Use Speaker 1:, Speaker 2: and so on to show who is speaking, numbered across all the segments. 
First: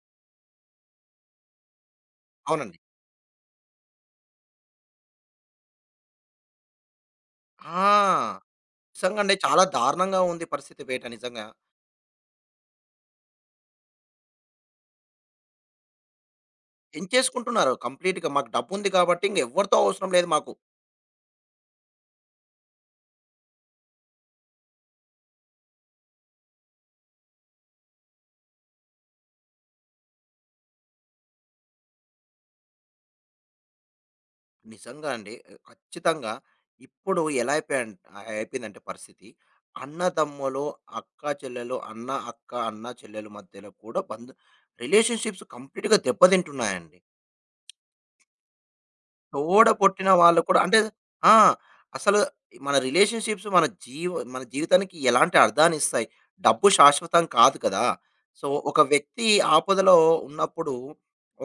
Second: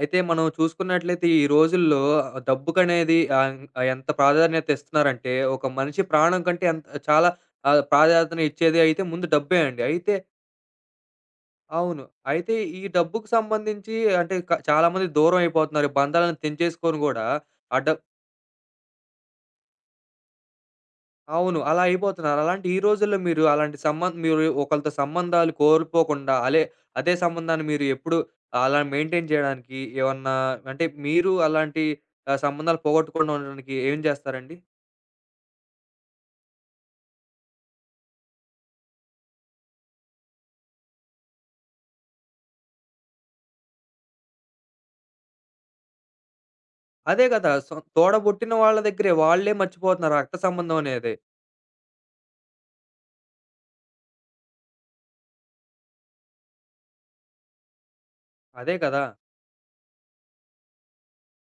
Speaker 1: అయితే మనం చూసుకున్నట్లయితే ఈ రోజుల్లో
Speaker 2: అవునండి.
Speaker 1: డబ్బుకనేది ఆహ్, ఆహ్, ఎంత ప్రాధాన్యత ఇస్తున్నారంటే, ఒక మనిషి ప్రాణం కంటే ఎంత చాలా
Speaker 2: ఆ!
Speaker 1: ప్రాధాన్యతను ఇచ్చేది అయితే ముందు
Speaker 2: నిజంగండి.
Speaker 1: డబ్బే
Speaker 2: చాలా
Speaker 1: అండి. అయితే
Speaker 2: దారుణంగా ఉంది పరిస్థితి బయట నిజంగా.
Speaker 1: అవును. అయితే ఈ డబ్బుకు సంబంధించి అంటే చాలామంది దూరం అయిపోతున్నారు. ఈ బంధాలను తెంచేసుకొని గూడా,
Speaker 2: ఎంచేసుకుంటున్నారు
Speaker 1: ఆ డ
Speaker 2: కంప్లీట్‌గా. మాకు డబ్బుంది కాబట్టి ఇంగెవ్వరితో అవసరం లేదు మాకు.
Speaker 1: అవును. అలా అయిపోతున్నారు. అలాంటి ఈ రోజుల్లో మీరు అలాంటి సంబంధ్ మీరు ఒకళ్ళతో సంబంధాలు కోల్పోకుండా అదే సంబంధాన్ని మీరు ఎప్పుడు అలా మెయింటైన్ చేయడానికి ఏమన్నా అంటే మీరు అలాంటి సంబంధాలు పోగొట్టకుండా ఉండడానికి ఏం చేస్తారండి?
Speaker 2: నిజంగా అండి. ఖచ్చితంగా ఇప్పుడు ఎలా అయిపోయిందంటే పరిస్థితి, అన్నదమ్ములు, అక్క చెల్లెలు, అన్న అక్క, అన్న చెల్లెలు మధ్యలో కూడా రిలేషన్‌షిప్స్ కంప్లీట్‌గా దెబ్బతింటున్నాయండి.
Speaker 1: అదే కదా! తోడబుట్టిన వాళ్ళ దగ్గరే వాళ్ళే
Speaker 2: తోడబుట్టిన
Speaker 1: మర్చిపోతున్నారు రక్త
Speaker 2: వాళ్ళు కూడా అంటే
Speaker 1: సంబంధం అనేది.
Speaker 2: ఆ! అసలు మన రిలేషన్‌షిప్స్ మన జీవితానికి ఎలాంటి అర్థాన్నిస్తాయి. డబ్బు శాశ్వతం కాదు కదా! సో,
Speaker 1: అదే
Speaker 2: ఒక
Speaker 1: కదా!
Speaker 2: వ్యక్తి ఆపదలో ఉన్నప్పుడు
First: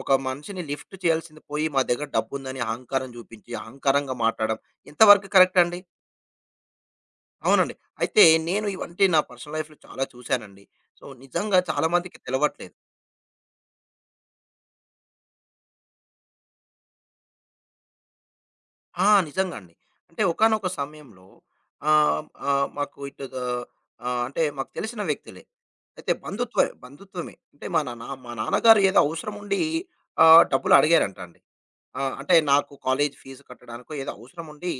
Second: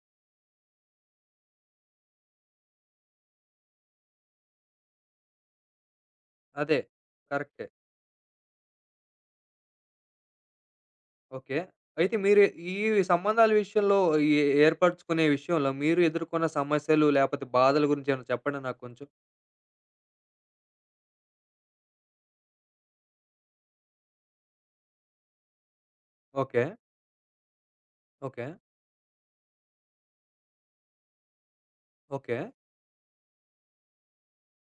Speaker 2: ఒక మనిషిని లిఫ్ట్ చేయాల్సింది పోయి మా దగ్గర డబ్బుందని అహంకారం చూపించి, అహంకారంగా మాట్లాడడం ఎంతవరకు కరెక్ట్ అండి?
Speaker 1: అదే. కరెక్టే.
Speaker 2: అవునండి. అయితే నేను ఇవంటే నా పర్సనల్ లైఫ్‌లో చాలా చూసానండి. So,
Speaker 1: okay.
Speaker 2: నిజంగా చాలా
Speaker 1: అయితే
Speaker 2: మందికి
Speaker 1: మీరు
Speaker 2: తెలవట్లేదు.
Speaker 1: ఈ సంబంధాల విషయంలో ఏ ఏర్పరచుకునే విషయంలో మీరు ఎదుర్కొన్న సమస్యలు లేపోతే బాధల గురించి ఏమైనా చెప్పండి నాకు
Speaker 2: ఆ!
Speaker 1: కొంచెం?
Speaker 2: నిజంగా అండి. అంటే ఒకానొక సమయంలో ఆహ్, ఆహ్, మాకు ఇటు ద ఆహ్, అంటే మాకు తెలిసిన వ్యక్తులే. అయితే బంధుత్వ
Speaker 1: ఓకే.
Speaker 2: బంధుత్వమే. అంటే మా నా మా
Speaker 1: ఓకే.
Speaker 2: నాన్నగారు ఏదో అవసరం ఉండి డబ్బులు అడిగారంట అండి. ఆ! అంటే
Speaker 1: ఓకే.
Speaker 2: నాకు కాలేజ్ ఫీజు కట్టడానికో ఏదో అవసరం ఉండి,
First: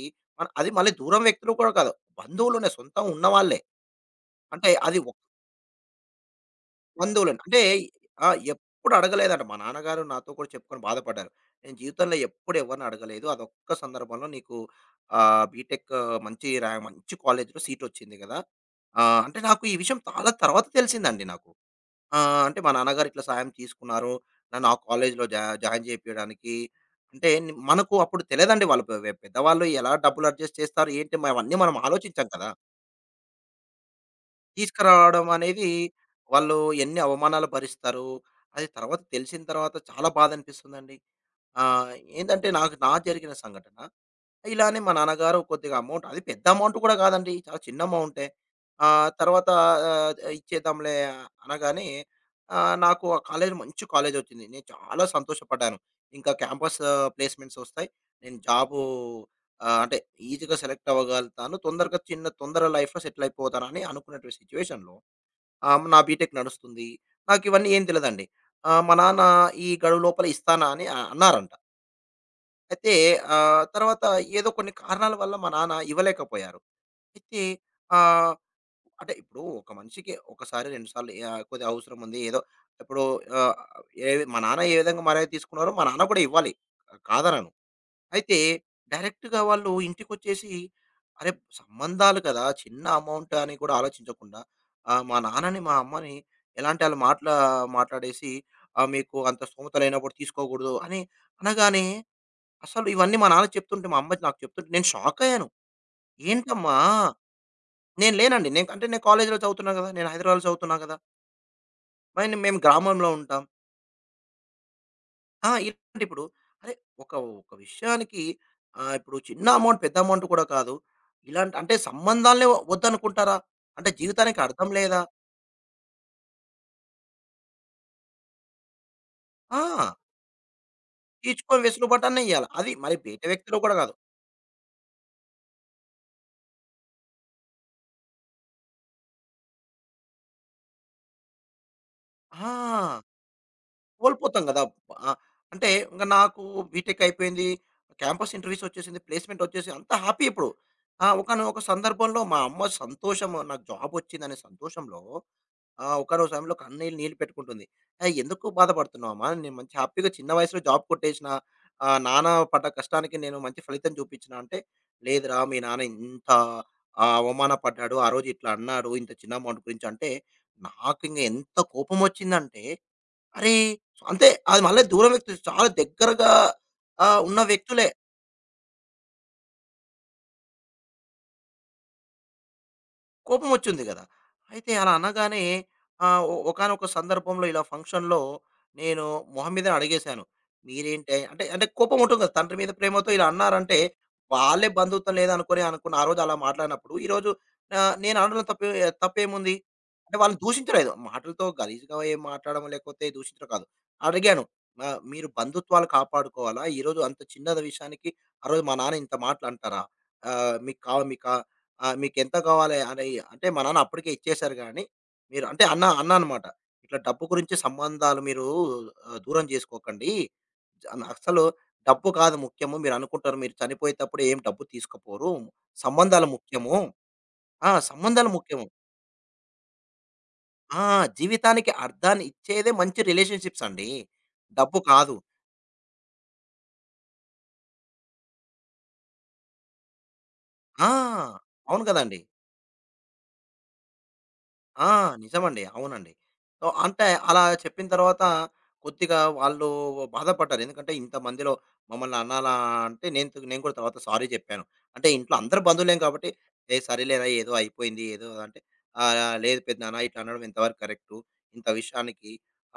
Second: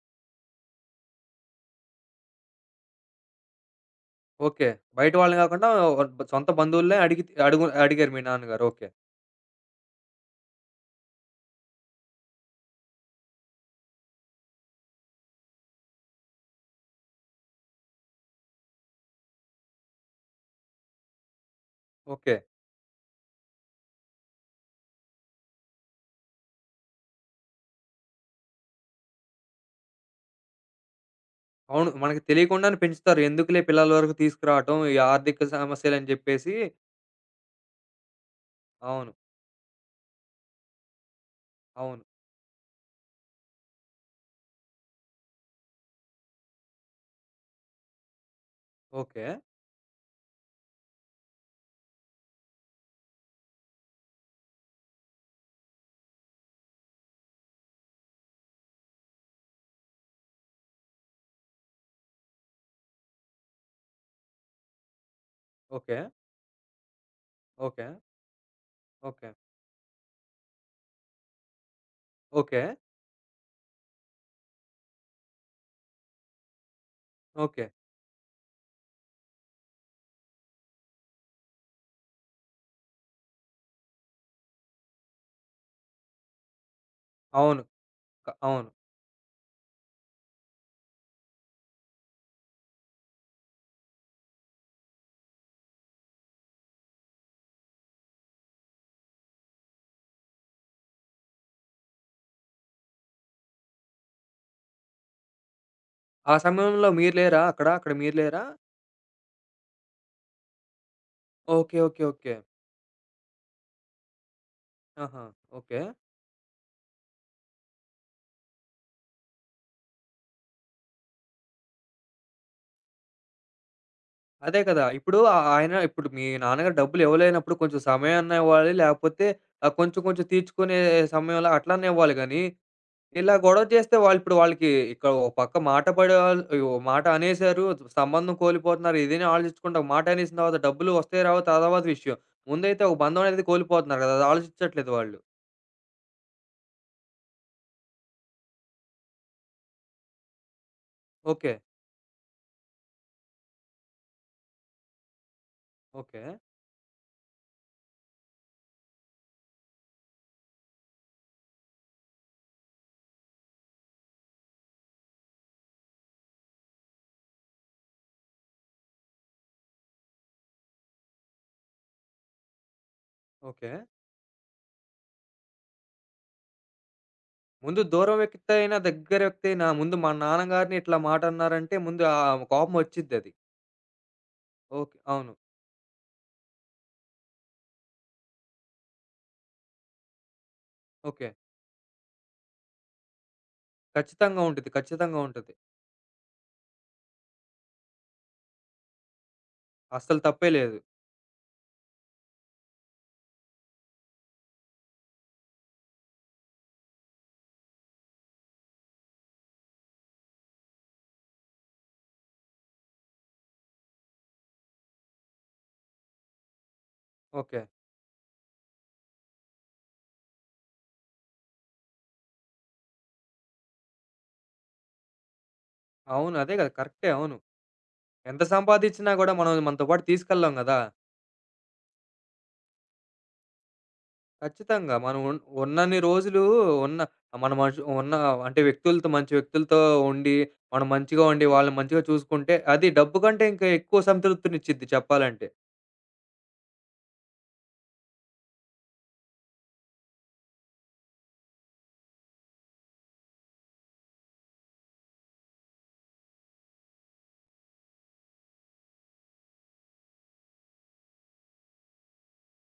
Speaker 2: అది మళ్ళీ దూరం వ్యక్తులు కూడా కాదు. బంధువులోనే సొంతం ఉన్నవాళ్ళే.
Speaker 1: ఓకే.
Speaker 2: అంటే అది
Speaker 1: బయట వాళ్ళని గాకుండా ఓహ్! సొంత బంధువులనే అడిగి
Speaker 2: బంధువులను. అంటే
Speaker 1: అడుగు అడిగారు మీ
Speaker 2: ఆ!
Speaker 1: నాన్నగారు. ఓకే.
Speaker 2: ఎప్పుడు అడగలేదంట. మా నాన్నగారు నాతో కూడా చెప్పుకొని బాధపడ్డారు. "నేను జీవితంలో ఎప్పుడు ఎవరిని అడగలేదు. అదొక్క సందర్భంలో నీకు బీటెక్ మంచి కాలేజ్‌లో సీటొచ్చింది గదా!" అంటే నాకు ఈ విషయం చాలా తర్వాత తెలిసిందండి.
Speaker 1: ఓకే.
Speaker 2: అంటే మా నాన్నగారు ఇట్లా సాయం తీసుకున్నారు. నన్ను ఆ కాలేజ్‌లో జాయిన్ జేపియడానికి. అంటే ని మనకు అప్పుడు తెలియదండి వాళ్ళు పెద్దవాళ్ళు ఎలా డబ్బులు అడ్జస్ట్ చేస్తారు ఏంటి? అవన్నీ మనం
Speaker 1: అవును. మనకి
Speaker 2: ఆలోచించం కదా!
Speaker 1: తెలియకుండానే పెంచుతారు. ఎందుకులే పిల్లల వరకు తీసుకురావటం, ఈ
Speaker 2: తీసుకురావడం
Speaker 1: ఆర్థిక
Speaker 2: అనేది
Speaker 1: సమస్యలని జెప్పేసి.
Speaker 2: వాళ్ళు ఎన్ని అవమానాలు భరిస్తారు. అది తర్వాత
Speaker 1: అవును.
Speaker 2: తెలిసిన తర్వాత చాలా బాధనిపిస్తుందండి. ఆహ్,
Speaker 1: అవును.
Speaker 2: ఏందంటే నాకు నా జరిగిన సంఘటన. ఇలానే మా నాన్నగారు కొద్దిగా అమౌంట్ అది పెద్ద అమౌంట్ కూడా కాదండి. చాలా చిన్న అమౌంటే.
Speaker 1: ఓకే.
Speaker 2: తర్వాత ఆహ్, ఇచ్చేద్దాంలే అనగానే నాకు ఆ కాలేజ్ మంచి కాలేజొచ్చింది. నేను చాలా సంతోషపడ్డాను. ఇంకా క్యాంపస్ ప్లేస్‌మెంట్స్ ఒస్తాయి. నేను జాబు అంటే ఈజీగా సెలెక్ట్ అవ్వగలుగుతాను. తొందరగా చిన్న తొందర లైఫ్‌లో సెటిల్ అయిపోతానని అనుకున్నటువంటి సిట్యుయేషన్‌లో
Speaker 1: ఓకే.
Speaker 2: నా బీటెక్ నడుస్తుంది. నాకివన్నీ ఏం
Speaker 1: ఓకే.
Speaker 2: తెలదండి. మా నాన్న
Speaker 1: ఓకే.
Speaker 2: ఈ గడువు లోపల ఇస్తానా అని అన్నారంట.
Speaker 1: ఓకే.
Speaker 2: అయితే తర్వాత ఏదో కొన్ని కారణాల వల్ల మా నాన్న ఇవ్వలేకపోయారు. అయితే
Speaker 1: ఓకే.
Speaker 2: ఆహ్, అంటే ఇప్పుడు ఒక మనిషికి ఒకసారి, 2 సార్లు కొద్దిగా అవసరం ఉంది. ఏదో ఇప్పుడు ఆహ్, ఏ మా నాన్న ఏ విధంగా మర్యాద తీసుకున్నారో మా నాన్న కూడా ఇవ్వాలి. కాదనను.
Speaker 1: అవును.
Speaker 2: అయితే
Speaker 1: అవును.
Speaker 2: డైరెక్ట్‌గా వాళ్ళు ఇంటికొచ్చేసి, అరే! సంబంధాలు కదా! చిన్న అమౌంట్ అని కూడా ఆలోచించకుండా, మా నాన్నని, మా అమ్మని ఎలాంటి ఆళ్ళు మాటలా మాట్లాడేసి, మీకు అంత స్థోమత లేనప్పుడు తీసుకోకూడదు అని అనగానే, అసలు ఇవన్నీ మా నాన్న చెప్తుంటే, మా అమ్మ నాకు చెప్తుంటే నేను షాకయ్యాను.
Speaker 1: ఆ
Speaker 2: ఏంటమ్మా!
Speaker 1: సమయంలో మీరు లేరా అక్కడ? అక్కడ
Speaker 2: నేను
Speaker 1: మీరు లేరా?
Speaker 2: లేనండి. నేను కాలేజ్‌లో చదువుతున్నా కదా! నేను హైదరాబాద్‌లో చదువుతున్నా కదా!
Speaker 1: ఓకే. ఓకే. ఓకే.
Speaker 2: మరి మేము గ్రామంలో ఉంటాం.
Speaker 1: ఆహా!
Speaker 2: ఆ!
Speaker 1: ఓకే.
Speaker 2: ఇలాంటి ఇప్పుడు అరే! ఒక ఒక విషయానికి ఇప్పుడు చిన్న అమౌంట్, పెద్ద అమౌంట్ కూడా కాదు. ఇలాంటి అంటే సంబంధాలనే వద్దనుకుంటారా? అంటే జీవితానికి
Speaker 1: అదే
Speaker 2: అర్థం
Speaker 1: కదా!
Speaker 2: లేదా?
Speaker 1: ఇప్పుడు ఆ ఆయన ఇప్పుడు మీ నాన్నగారు డబ్బులు ఇవ్వలేనప్పుడు కొంచెం సమయాన్న ఇవ్వాలి. లేకపోతే
Speaker 2: ఆ!
Speaker 1: కొంచెం కొంచెం తీర్చుకునే సమయంలో
Speaker 2: తీర్చుకొని
Speaker 1: అట్లన్నా
Speaker 2: వెసులుబాటు
Speaker 1: ఇవ్వాలి
Speaker 2: అన్న
Speaker 1: గానీ,
Speaker 2: ఇయ్యాల. అది మరి బయట
Speaker 1: ఇలా
Speaker 2: వ్యక్తిలో
Speaker 1: గొడవ
Speaker 2: కూడా కాదు.
Speaker 1: చేస్తే వాళ్ళు ఇప్పుడు వాళ్ళకి ఇక్కడ ఒక పక్క మాట పడేవాళ్ళు ఈ ఓ మాట అనేసారు. సంబంధం కోల్పోతున్నారు. ఇదని ఆలోచించకుండా ఒక మాట అనేసిన తర్వాత డబ్బులు వస్తాయో రావో తర్వాత విషయం. ముందైతే ఒక
Speaker 2: ఆ!
Speaker 1: బంధం అనేది కోల్పోతున్నారు కదా! అది
Speaker 2: కోల్పోతాం గదా!
Speaker 1: ఆలోచించట్లేదు
Speaker 2: ఆ!
Speaker 1: వాళ్ళు.
Speaker 2: అంటే ఇంక నాకు బీటెక్ అయిపోయింది. క్యాంపస్ ఇంటర్వ్యూస్ వచ్చేసింది. ప్లేస్‌మెంట్ వచ్చేసి అంతా హ్యాపీ ఇప్పుడు. ఆ!
Speaker 1: ఓకే.
Speaker 2: ఒకానొక సందర్భంలో మా అమ్మ సంతోషము నాకు జాబ్ వచ్చిందనే సంతోషంలో ఆ!
Speaker 1: ఓకే.
Speaker 2: ఒకానొక సమయంలో నీళ్ళు పెట్టుకుంటుంది. "ఏయ్! ఎందుకు బాధపడుతున్నావమ్మా? నేను మంచి హ్యాపీగా చిన్న వయసులో జాబ్ కొట్టేసినా, నాన్న పడ్డ కష్టానికి నేను మంచి ఫలితం చూపించిన" అంటే, "లేదురా మీ నాన్న ఇంత అవమాన పడ్డాడు. ఆ రోజు ఇట్లా అన్నాడు. ఇంత చిన్న అమౌంట్ గురించి" అంటే, నాకింక ఎంత కోపమొచ్చిందంటే, అరే!
Speaker 1: ఓకే.
Speaker 2: అంతే అది మళ్ళీ దూరం వ్యక్తులు చాలా దగ్గరగా ఉన్న
Speaker 1: ముందు
Speaker 2: వ్యక్తులే.
Speaker 1: దూరం వ్యక్తి అయినా, దగ్గర వ్యక్తి అయినా ముందు మా నాన్నగారిని ఇట్లా మాట అన్నారంటే ముందు ఆ కోపం వచ్చిద్దది.
Speaker 2: కోపం వచ్చింది కదా! అయితే అలా
Speaker 1: ఓకే. అవును.
Speaker 2: అనగానే ఆహ్, ఒ ఒకానొక సందర్భంలో ఇలా ఫంక్షన్‌లో నేను మొహం మీదనే అడిగేశాను. మీరేంటే
Speaker 1: ఓకే.
Speaker 2: అంటే అంటే కోపం ఉంటుంది కదా! తండ్రి మీద ప్రేమతో ఇలా అన్నారంటే
Speaker 1: ఖచ్చితంగా
Speaker 2: వాళ్ళే
Speaker 1: ఉంటది.
Speaker 2: బంధుత్వం
Speaker 1: ఖచ్చితంగా ఉంటది.
Speaker 2: లేదనుకోని అనుకున్న ఆ రోజు అలా మాట్లాడినప్పుడు ఈరోజు నేను అనడంలో తప్పేముంది? అంటే
Speaker 1: అస్సలు
Speaker 2: వాళ్ళని
Speaker 1: తప్పే లేదు.
Speaker 2: దూషించలేదు. మాటలతో గలీజ్‌గా ఏం మాట్లాడడం లేకపోతే దూషించడం కాదు. అడిగాను. మీరు బంధుత్వాలు కాపాడుకోవాలా? ఈరోజు అంత చిన్నది విషయానికి ఆరోజు మా నాన్న ఇంత మాటలంటారా? ఆహ్, మీకు కావ మీకా ఆ! "మీకెంత కావాలి" అని అంటే మా నాన్న అప్పటికే ఇచ్చేసారు గానీ, మీరు అంటే అన్న అన్న అనమాట. "ఇట్లా డబ్బు గురించి
Speaker 1: ఓకే.
Speaker 2: సంబంధాలు మీరు దూరం చేసుకోకండి. జ అసలు డబ్బు కాదు ముఖ్యము. మీరనుకుంటారు మీరు చనిపోయేటప్పుడు ఏం డబ్బు తీసుకుపోరు. సంబంధాలు
Speaker 1: అవును. అదే గదా!
Speaker 2: ముఖ్యము.
Speaker 1: కరెక్టే. అవును.
Speaker 2: ఆ! సంబంధాలు
Speaker 1: ఎంత
Speaker 2: ముఖ్యము.
Speaker 1: సంపాదిచ్చినా గూడా మనం మనతో పాటు తీసుకెళ్ళం గదా!
Speaker 2: ఆ! జీవితానికి అర్థాన్ని ఇచ్చేదే మంచి రిలేషన్‌షిప్స్ అండి. డబ్బు
Speaker 1: ఖచ్చితంగా.
Speaker 2: కాదు."
Speaker 1: మనం ఉన్నన్ని రోజులు ఉన్న మన ఉన్న అంటే మంచి వ్యక్తులతో ఉండి, మనం
Speaker 2: ఆ!
Speaker 1: మంచిగా ఉండి వాళ్ళని
Speaker 2: అవును
Speaker 1: మంచిగా
Speaker 2: గదండీ!
Speaker 1: చూసుకుంటే అది డబ్బు కంటే ఇంకా ఎక్కువ
Speaker 2: ఆ!
Speaker 1: సంతృప్తినిచ్చిద్ది చెప్పాలంటే.
Speaker 2: నిజమండి. అవునండి. సో, అంటే అలా చెప్పిన తర్వాత కొద్దిగా వాళ్ళు బాధపడ్డారు. ఎందుకంటే ఇంతమందిలో మమ్మల్ని అనాలా అంటే నేను కూడా తర్వాత సారీ చెప్పాను. అంటే ఇంట్లో అందరు బంధువులేం కాబట్టి, "ఏ సరేలేరా ఏదో అయిపోయింది ఏదో" అంటే ఆహ్, "లేదు పెద్దనాన్న ఇట్లా అనడం ఎంతవరకు కరెక్టు. ఇంత విషయానికి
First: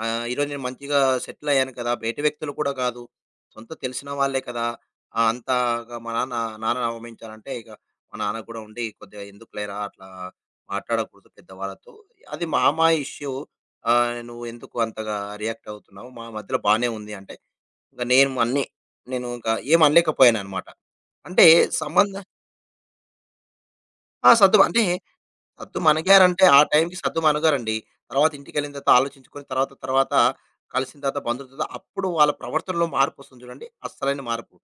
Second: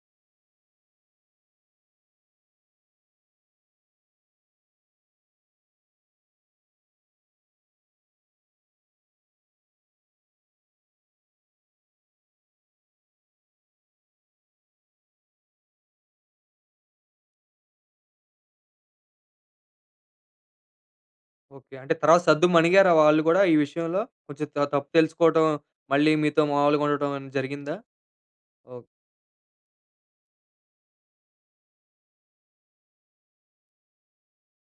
Speaker 2: ఈరోజు నేను మంచిగా సెటిల్ అయ్యాను కదా! బయటి వ్యక్తులు కూడా కాదు. సొంత తెలిసిన వాళ్ళే కదా! అంతగా మా నాన్న నాన్నని అవమానించానంటే ఇక మా నాన్న కూడా ఉండి కొద్దిగా ఎందుకులేరా అట్లా" మాట్లాడకూడదు పెద్దవాళ్ళతో. అది మా మా ఇష్యూ. "నువ్వు ఎందుకు అంతగా రియాక్ట్ అవుతున్నావు? మా మధ్యలో బానే ఉంది" అంటే, ఇంక నేను అన్నీ నేను ఇంక ఏమి అనలేకపోయాననమాట. అంటే
Speaker 1: ఓకే. అంటే
Speaker 2: సంబంధ
Speaker 1: తర్వాత సద్దు మణిగారా వాళ్ళు గూడా ఈ విషయంలో?
Speaker 2: ఆ!
Speaker 1: కొంచెం
Speaker 2: సద్దు అంటే
Speaker 1: తప్పు తెలుసుకోవటం,
Speaker 2: సద్దు
Speaker 1: మళ్ళీ మీతో
Speaker 2: మణిగారంటే ఆ
Speaker 1: మామూలుగా
Speaker 2: టైంకి
Speaker 1: ఉండటం
Speaker 2: సద్దు
Speaker 1: అని
Speaker 2: మణగరండి.
Speaker 1: జరిగిందా?
Speaker 2: తర్వాత ఇంటికెళ్ళిన తర్వాత ఆలోచించుకొని తర్వాత తర్వాత కలిసిన తర్వాత బంధువులతో అప్పుడు వాళ్ళ ప్రవర్తనలో మార్పొస్తుంది చూడండి. అస్సలైన మార్పు.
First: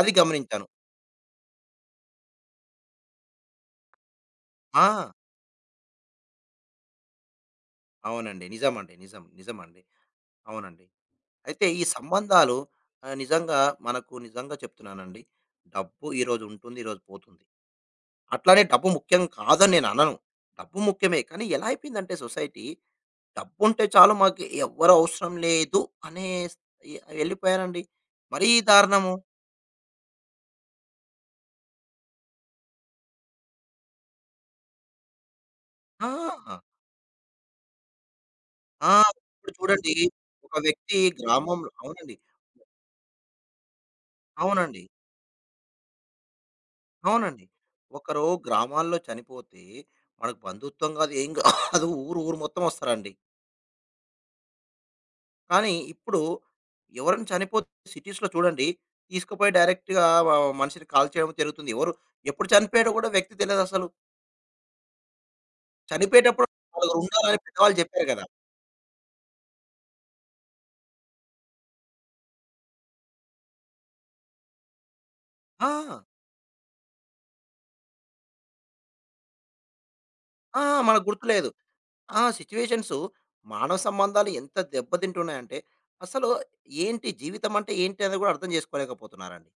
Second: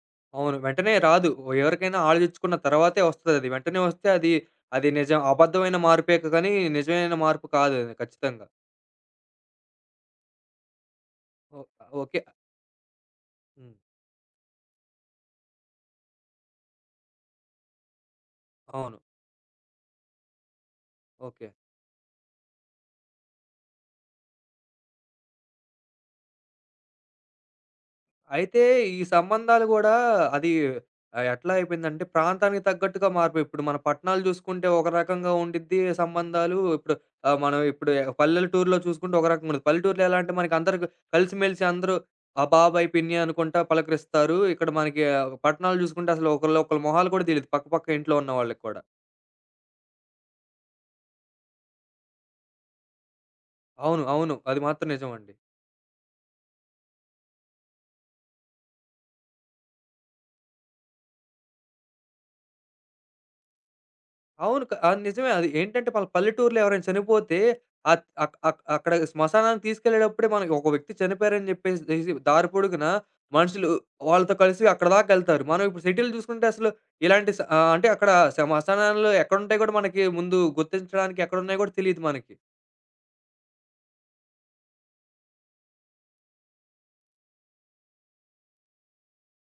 Speaker 2: అది
Speaker 1: అవును.
Speaker 2: గమనించాను.
Speaker 1: వెంటనే రాదు. ఎవరికైనా ఆలోచించుకున్న తర్వాతే వస్తదది. వెంటనే వస్తే అది, అది
Speaker 2: ఆ!
Speaker 1: అబద్ధమైన మార్పే కానీ నిజమైన మార్పు కాదది
Speaker 2: అవునండి.
Speaker 1: ఖచ్చితంగా.
Speaker 2: నిజమండి. నిజం. నిజమండి. అవునండి.
Speaker 1: ఓ
Speaker 2: అయితే ఈ
Speaker 1: ఓకే.
Speaker 2: సంబంధాలు నిజంగా
Speaker 1: హ్మ్.
Speaker 2: మనకు నిజంగా చెప్తున్నానండి. డబ్బు ఈరోజు ఉంటుంది, ఈరోజు పోతుంది. అట్లానే డబ్బు
Speaker 1: అవును.
Speaker 2: ముఖ్యం కాదని నేను అనను. డబ్బు ముఖ్యమే. కానీ
Speaker 1: ఓకే.
Speaker 2: ఎలా అయిపోయిందంటే సొసైటీ డబ్బుంటే చాలు మాకు ఎవ్వరు అవసరం లేదు అనే స్ ఎ వెళ్ళిపోయారండి. మరీ
Speaker 1: అయితే ఈ
Speaker 2: దారుణము.
Speaker 1: సంబంధాలు గూడా అది ఎట్లా అయిపోయిందంటే ప్రాంతానికి తగ్గట్టుగా మారిపోయి ఇప్పుడు మన పట్టణాలు చూసుకుంటే ఒక రకంగా ఉండిద్ది సంబంధాలు.
Speaker 2: ఆ!
Speaker 1: ఇప్పుడు మనం ఇప్పుడు పల్లెటూరులో
Speaker 2: ఆ!
Speaker 1: చూసుకుంటే ఒక
Speaker 2: ఇప్పుడు
Speaker 1: రకంగా ఉండదు.
Speaker 2: చూడండి
Speaker 1: పల్లెటూరులో ఎలా అంటే
Speaker 2: ఒక
Speaker 1: మనకి
Speaker 2: వ్యక్తి
Speaker 1: కలిసిమెలిసి
Speaker 2: గ్రామంలో
Speaker 1: అందరూ
Speaker 2: అవునండి.
Speaker 1: ఆ బాబాయ్, పిన్ని అనుకుంటా పలకరిస్తారు. ఇక్కడ
Speaker 2: అవునండి.
Speaker 1: మనకి పట్టణాలు చూసుకుంటే అసలు ఒకళ్ళు ఒకళ్ళ మొహాలు కూడా
Speaker 2: అవునండి.
Speaker 1: తెలీదు పక్క పక్క ఇంట్లో
Speaker 2: ఒకరు
Speaker 1: ఉన్న వాళ్ళకి కూడా.
Speaker 2: గ్రామాల్లో చనిపోతే మనకు బంధుత్వం గాదు, ఏం గాదు ఊరు ఊరు మొత్తం వస్తారండి.
Speaker 1: అవును. అవును. అది మాత్రం నిజమండి.
Speaker 2: కానీ ఇప్పుడు ఎవరైనా చనిపోతే సిటీస్‌లో చూడండి. తీసుకుపోయి డైరెక్ట్‌గా మనిషిని కాల్చేయడం జరుగుతుంది. ఎవరు ఎప్పుడు చనిపోయాడో కూడా వ్యక్తి తెలీదసలు.
Speaker 1: అవును. అది నిజమే. అది ఏంటంటే వాళ్ళ
Speaker 2: చనిపోయేటప్పుడు
Speaker 1: పల్లెటూరులో ఎవరైనా
Speaker 2: నలుగురు
Speaker 1: చనిపోతే
Speaker 2: ఉండాలని పెద్దవాళ్ళు
Speaker 1: అత్
Speaker 2: చెప్పారు కదా!
Speaker 1: అక్ అక్ అక్కడ శ్మశానానికి తీసుకెళ్ళేటప్పుడే మనకి ఒక వ్యక్తి చనిపోయారని చెప్పేసేసి దారి పొడుగున మనుషులు వాళ్ళతో కలిసి అక్కడ దాకెళ్తారు. మనం ఇప్పుడు
Speaker 2: ఆ!
Speaker 1: సిటీలు చూసుకుంటే అసలు ఇలాంటి అంటే అక్కడ శ్మశానాలు ఎక్కడుంటాయో గూడా మనకి ముందు
Speaker 2: ఆ! మనకు
Speaker 1: గుర్తించడానికి
Speaker 2: గుర్తులేదు.
Speaker 1: ఎక్కడున్నాయో గూడా తెలీదు
Speaker 2: ఆ
Speaker 1: మనకి.
Speaker 2: సిట్యుయేషన్స్ మానవ సంబంధాలు ఎంత దెబ్బతింటున్నాయంటే, అసలు ఏంటి జీవితం అంటే ఏంటి అనేది కూడా అర్థం చేసుకోలేకపోతున్నారండి.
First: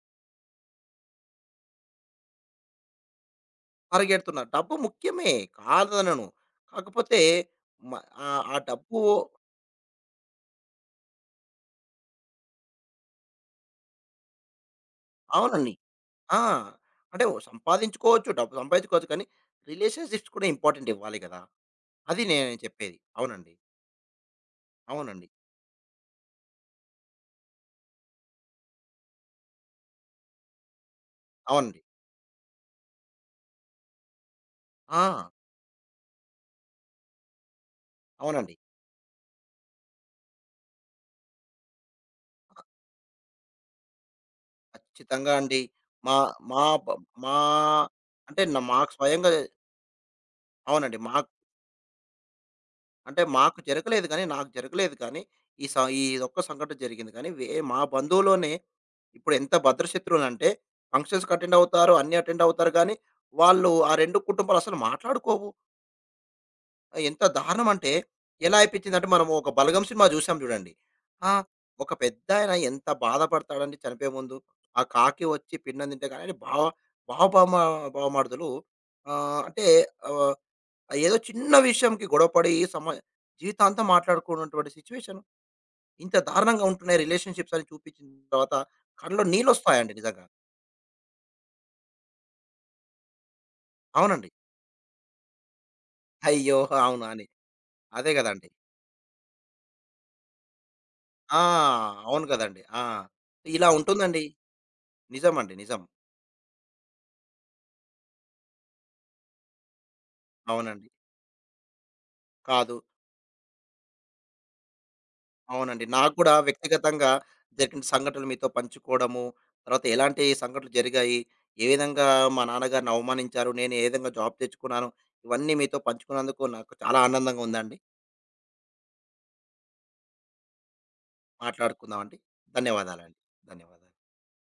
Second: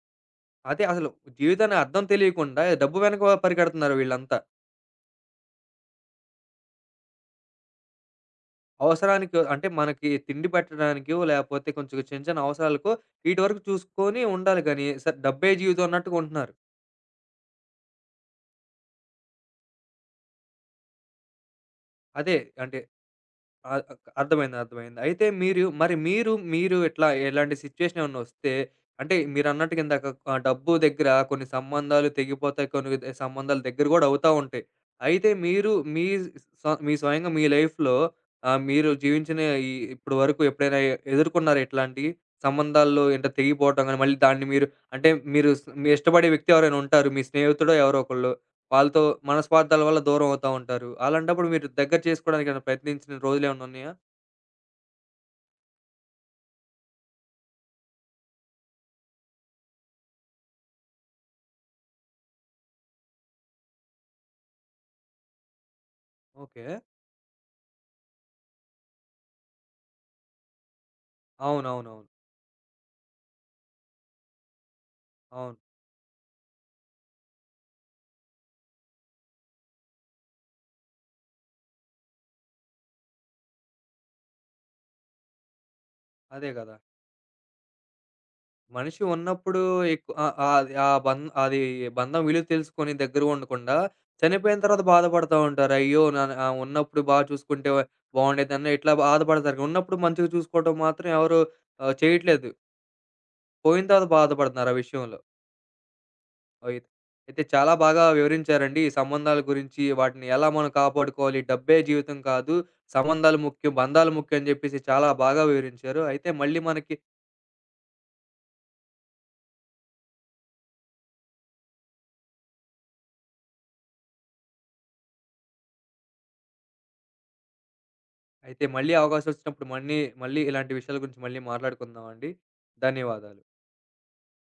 Speaker 1: అదే అసలు జీవితానికి అర్థం తెలియకుండా డబ్బు వెనక పరిగెడుతున్నారు వీళ్ళంతా.
Speaker 2: పరిగెడుతున్నారు. డబ్బు ముఖ్యమే కాదనను. కాకపోతే మ ఆ డబ్బు
Speaker 1: అవసరానికో అంటే మనకి తిండి పెట్టడానికో, లేపోతే కొంచెం చిన్న చిన్న అవసరాలకో, ఈటి వరకు చూసుకొని ఉండాలి గానీ, డబ్బే
Speaker 2: అవునండి.
Speaker 1: జీవితం అన్నట్టుగా
Speaker 2: ఆ!
Speaker 1: ఉంటున్నారు.
Speaker 2: అంటే ఓ సంపాదించుకోవచ్చు, డబ్బు సంపాదించుకోవచ్చు. కానీ రిలేషన్‌షిప్స్ కూడా ఇంపార్టెంట్ ఇవ్వాలి గదా! అది
Speaker 1: అదే
Speaker 2: నేను
Speaker 1: అంటే
Speaker 2: చెప్పేది. అవునండి.
Speaker 1: ఆ! అర్థమైంది. అయితే
Speaker 2: అవునండి.
Speaker 1: మీరు మరి మీరు, మీరు ఇట్లా ఎలాంటి సిట్యుయేషన్ ఏమన్నా వస్తే అంటే మీరన్నట్టుగా ఇందాక డబ్బు దగ్గర కొన్ని
Speaker 2: అవునండి.
Speaker 1: సంబంధాలు తెగిపోతాయి. కొన్ని సంబంధాలు దగ్గర గూడా అవుతా ఉంటాయి. అయితే
Speaker 2: ఆ!
Speaker 1: మీరు మీ మీ స్వయంగా మీ లైఫ్‌లో
Speaker 2: అవునండి.
Speaker 1: మీరు జీవించిన ఈ ఇప్పటి వరకు ఎప్పుడైనా ఎదుర్కొన్నారా ఇట్లాంటియి? సంబంధాల్లో ఏంటో తెగిపోవటం గాని, మళ్ళీ దాన్ని మీరు అంటే
Speaker 2: ఖచ్చితంగా
Speaker 1: మీరు
Speaker 2: అండి.
Speaker 1: మీ
Speaker 2: మా
Speaker 1: ఇష్టపడే వ్యక్తి
Speaker 2: మా
Speaker 1: ఎవరైనా
Speaker 2: బ
Speaker 1: ఉంటారు. మీ
Speaker 2: మా
Speaker 1: స్నేహితుడో ఎవరో ఒకళ్ళు.
Speaker 2: అంటే న మాకు
Speaker 1: వాళ్ళతో
Speaker 2: స్వయంగా
Speaker 1: మనస్పార్థాల వల్ల దూరం అవుతా ఉంటారు.
Speaker 2: అవునండి. మాకు
Speaker 1: అలాంటప్పుడు మీరు దగ్గర చేసుకోవడానికి ఏమైనా ప్రయత్నించిన
Speaker 2: అంటే మాకు
Speaker 1: రోజులేమన్నా ఉన్నాయా?
Speaker 2: జరగలేదు గానీ, నాకు జరగలేదు కానీ, ఈ స ఈ ఒక్క సంఘటన జరిగింది కానీ, మా బంధువులోనే ఇప్పుడు ఎంత భద్రశత్రువులంటే ఫంక్షన్స్‌కి అటెండ్ అవుతారు, అన్నీ అటెండ్ అవుతారు గానీ, వాళ్ళు ఆ 2 కుటుంబాలు అసలు మాట్లాడుకోవు.
Speaker 1: ఓకే.
Speaker 2: ఎంత దారుణం అంటే ఎలా అయిపించిందంటే మనం ఒక బలగం సినిమా చూసాం చూడండి. ఆ! ఒక
Speaker 1: అవునవునవును.
Speaker 2: పెద్దాయన ఎంత బాధపడతాడండి చనిపోయే ముందు. ఆ కాకి వచ్చి
Speaker 1: అవును.
Speaker 2: పిండం తింటే కానీ బావ బావ బామ బావమరుదులు ఆహ్, అంటే ఆహ్, ఏదో చిన్న విషయంకి గొడవపడి జీవితాంతం మాట్లాడుకున్నటువంటి సిట్యుయేషన్ ఇంత
Speaker 1: అదే
Speaker 2: దారుణంగా
Speaker 1: గదా!
Speaker 2: ఉంటున్నాయి రిలేషన్‌షిప్స్ అని చూపించిన తర్వాత
Speaker 1: మనిషి
Speaker 2: కళ్ళలో
Speaker 1: ఉన్నప్పుడు
Speaker 2: నీళ్ళొస్తాయండి
Speaker 1: ఎక్కువ
Speaker 2: నిజంగా.
Speaker 1: ఆహ్, ఆహ్, అది ఆ బంధ్ అది బంధం విలువ తెలుసుకొని దగ్గరగుండకుండా,
Speaker 2: అవునండి.
Speaker 1: చనిపోయిన తర్వాత బాధపడతా ఉంటారు. అయ్యో! నా
Speaker 2: అయ్యో!
Speaker 1: ఉన్నప్పుడు
Speaker 2: అవునా అని.
Speaker 1: చూసుకుంటే
Speaker 2: అదే గదండీ.
Speaker 1: బావుండేదని ఇట్లా బాధపడతారు. ఉన్నప్పుడు మంచిగా చూసుకోవడం మాత్రం ఎవరు
Speaker 2: ఆ! అవును
Speaker 1: చేయట్లేదు.
Speaker 2: గదండీ. ఆ! ఇలా
Speaker 1: పోయిన తర్వాత
Speaker 2: ఉంటుందండి.
Speaker 1: బాధపడుతున్నారు ఆ విషయంలో.
Speaker 2: నిజమండి. నిజం.
Speaker 1: అయి అయితే చాలా బాగా వివరించారండి. ఈ సంబంధాల గురించి, వాటిని ఎలా మనం
Speaker 2: అవునండి.
Speaker 1: కాపాడుకోవాలి. డబ్బే జీవితం కాదు.
Speaker 2: కాదు.
Speaker 1: సంబంధాలు ముఖ్యం, బంధాలు ముఖ్యం అని జెప్పేసి చాలా బాగా
Speaker 2: అవునండి.
Speaker 1: వివరించారు.
Speaker 2: నాకు కూడా వ్యక్తిగతంగా జరిగిన సంఘటనలు మీతో పంచుకోవడము, తర్వాత ఎలాంటి సంఘటనలు జరిగాయి, ఏ విధంగా మా నాన్నగారిని అవమానించారు, నేను ఏ విధంగా జాబ్ తెచ్చుకున్నాను, ఇవన్నీ మీతో పంచుకున్నందుకు నాకు చాలా ఆనందంగా ఉందండి.
Speaker 1: అయితే మళ్ళీ అవకాశం వచ్చినప్పుడు మళ్ళీ మళ్ళీ ఇలాంటి విషయాల గురించి మళ్ళీ
Speaker 2: మాట్లాడుకుందామండి.
Speaker 1: మాట్లాడుకుందామండి.
Speaker 2: ధన్యవాదాలండి.
Speaker 1: ధన్యవాదాలు.
Speaker 2: ధన్యవాదాలు.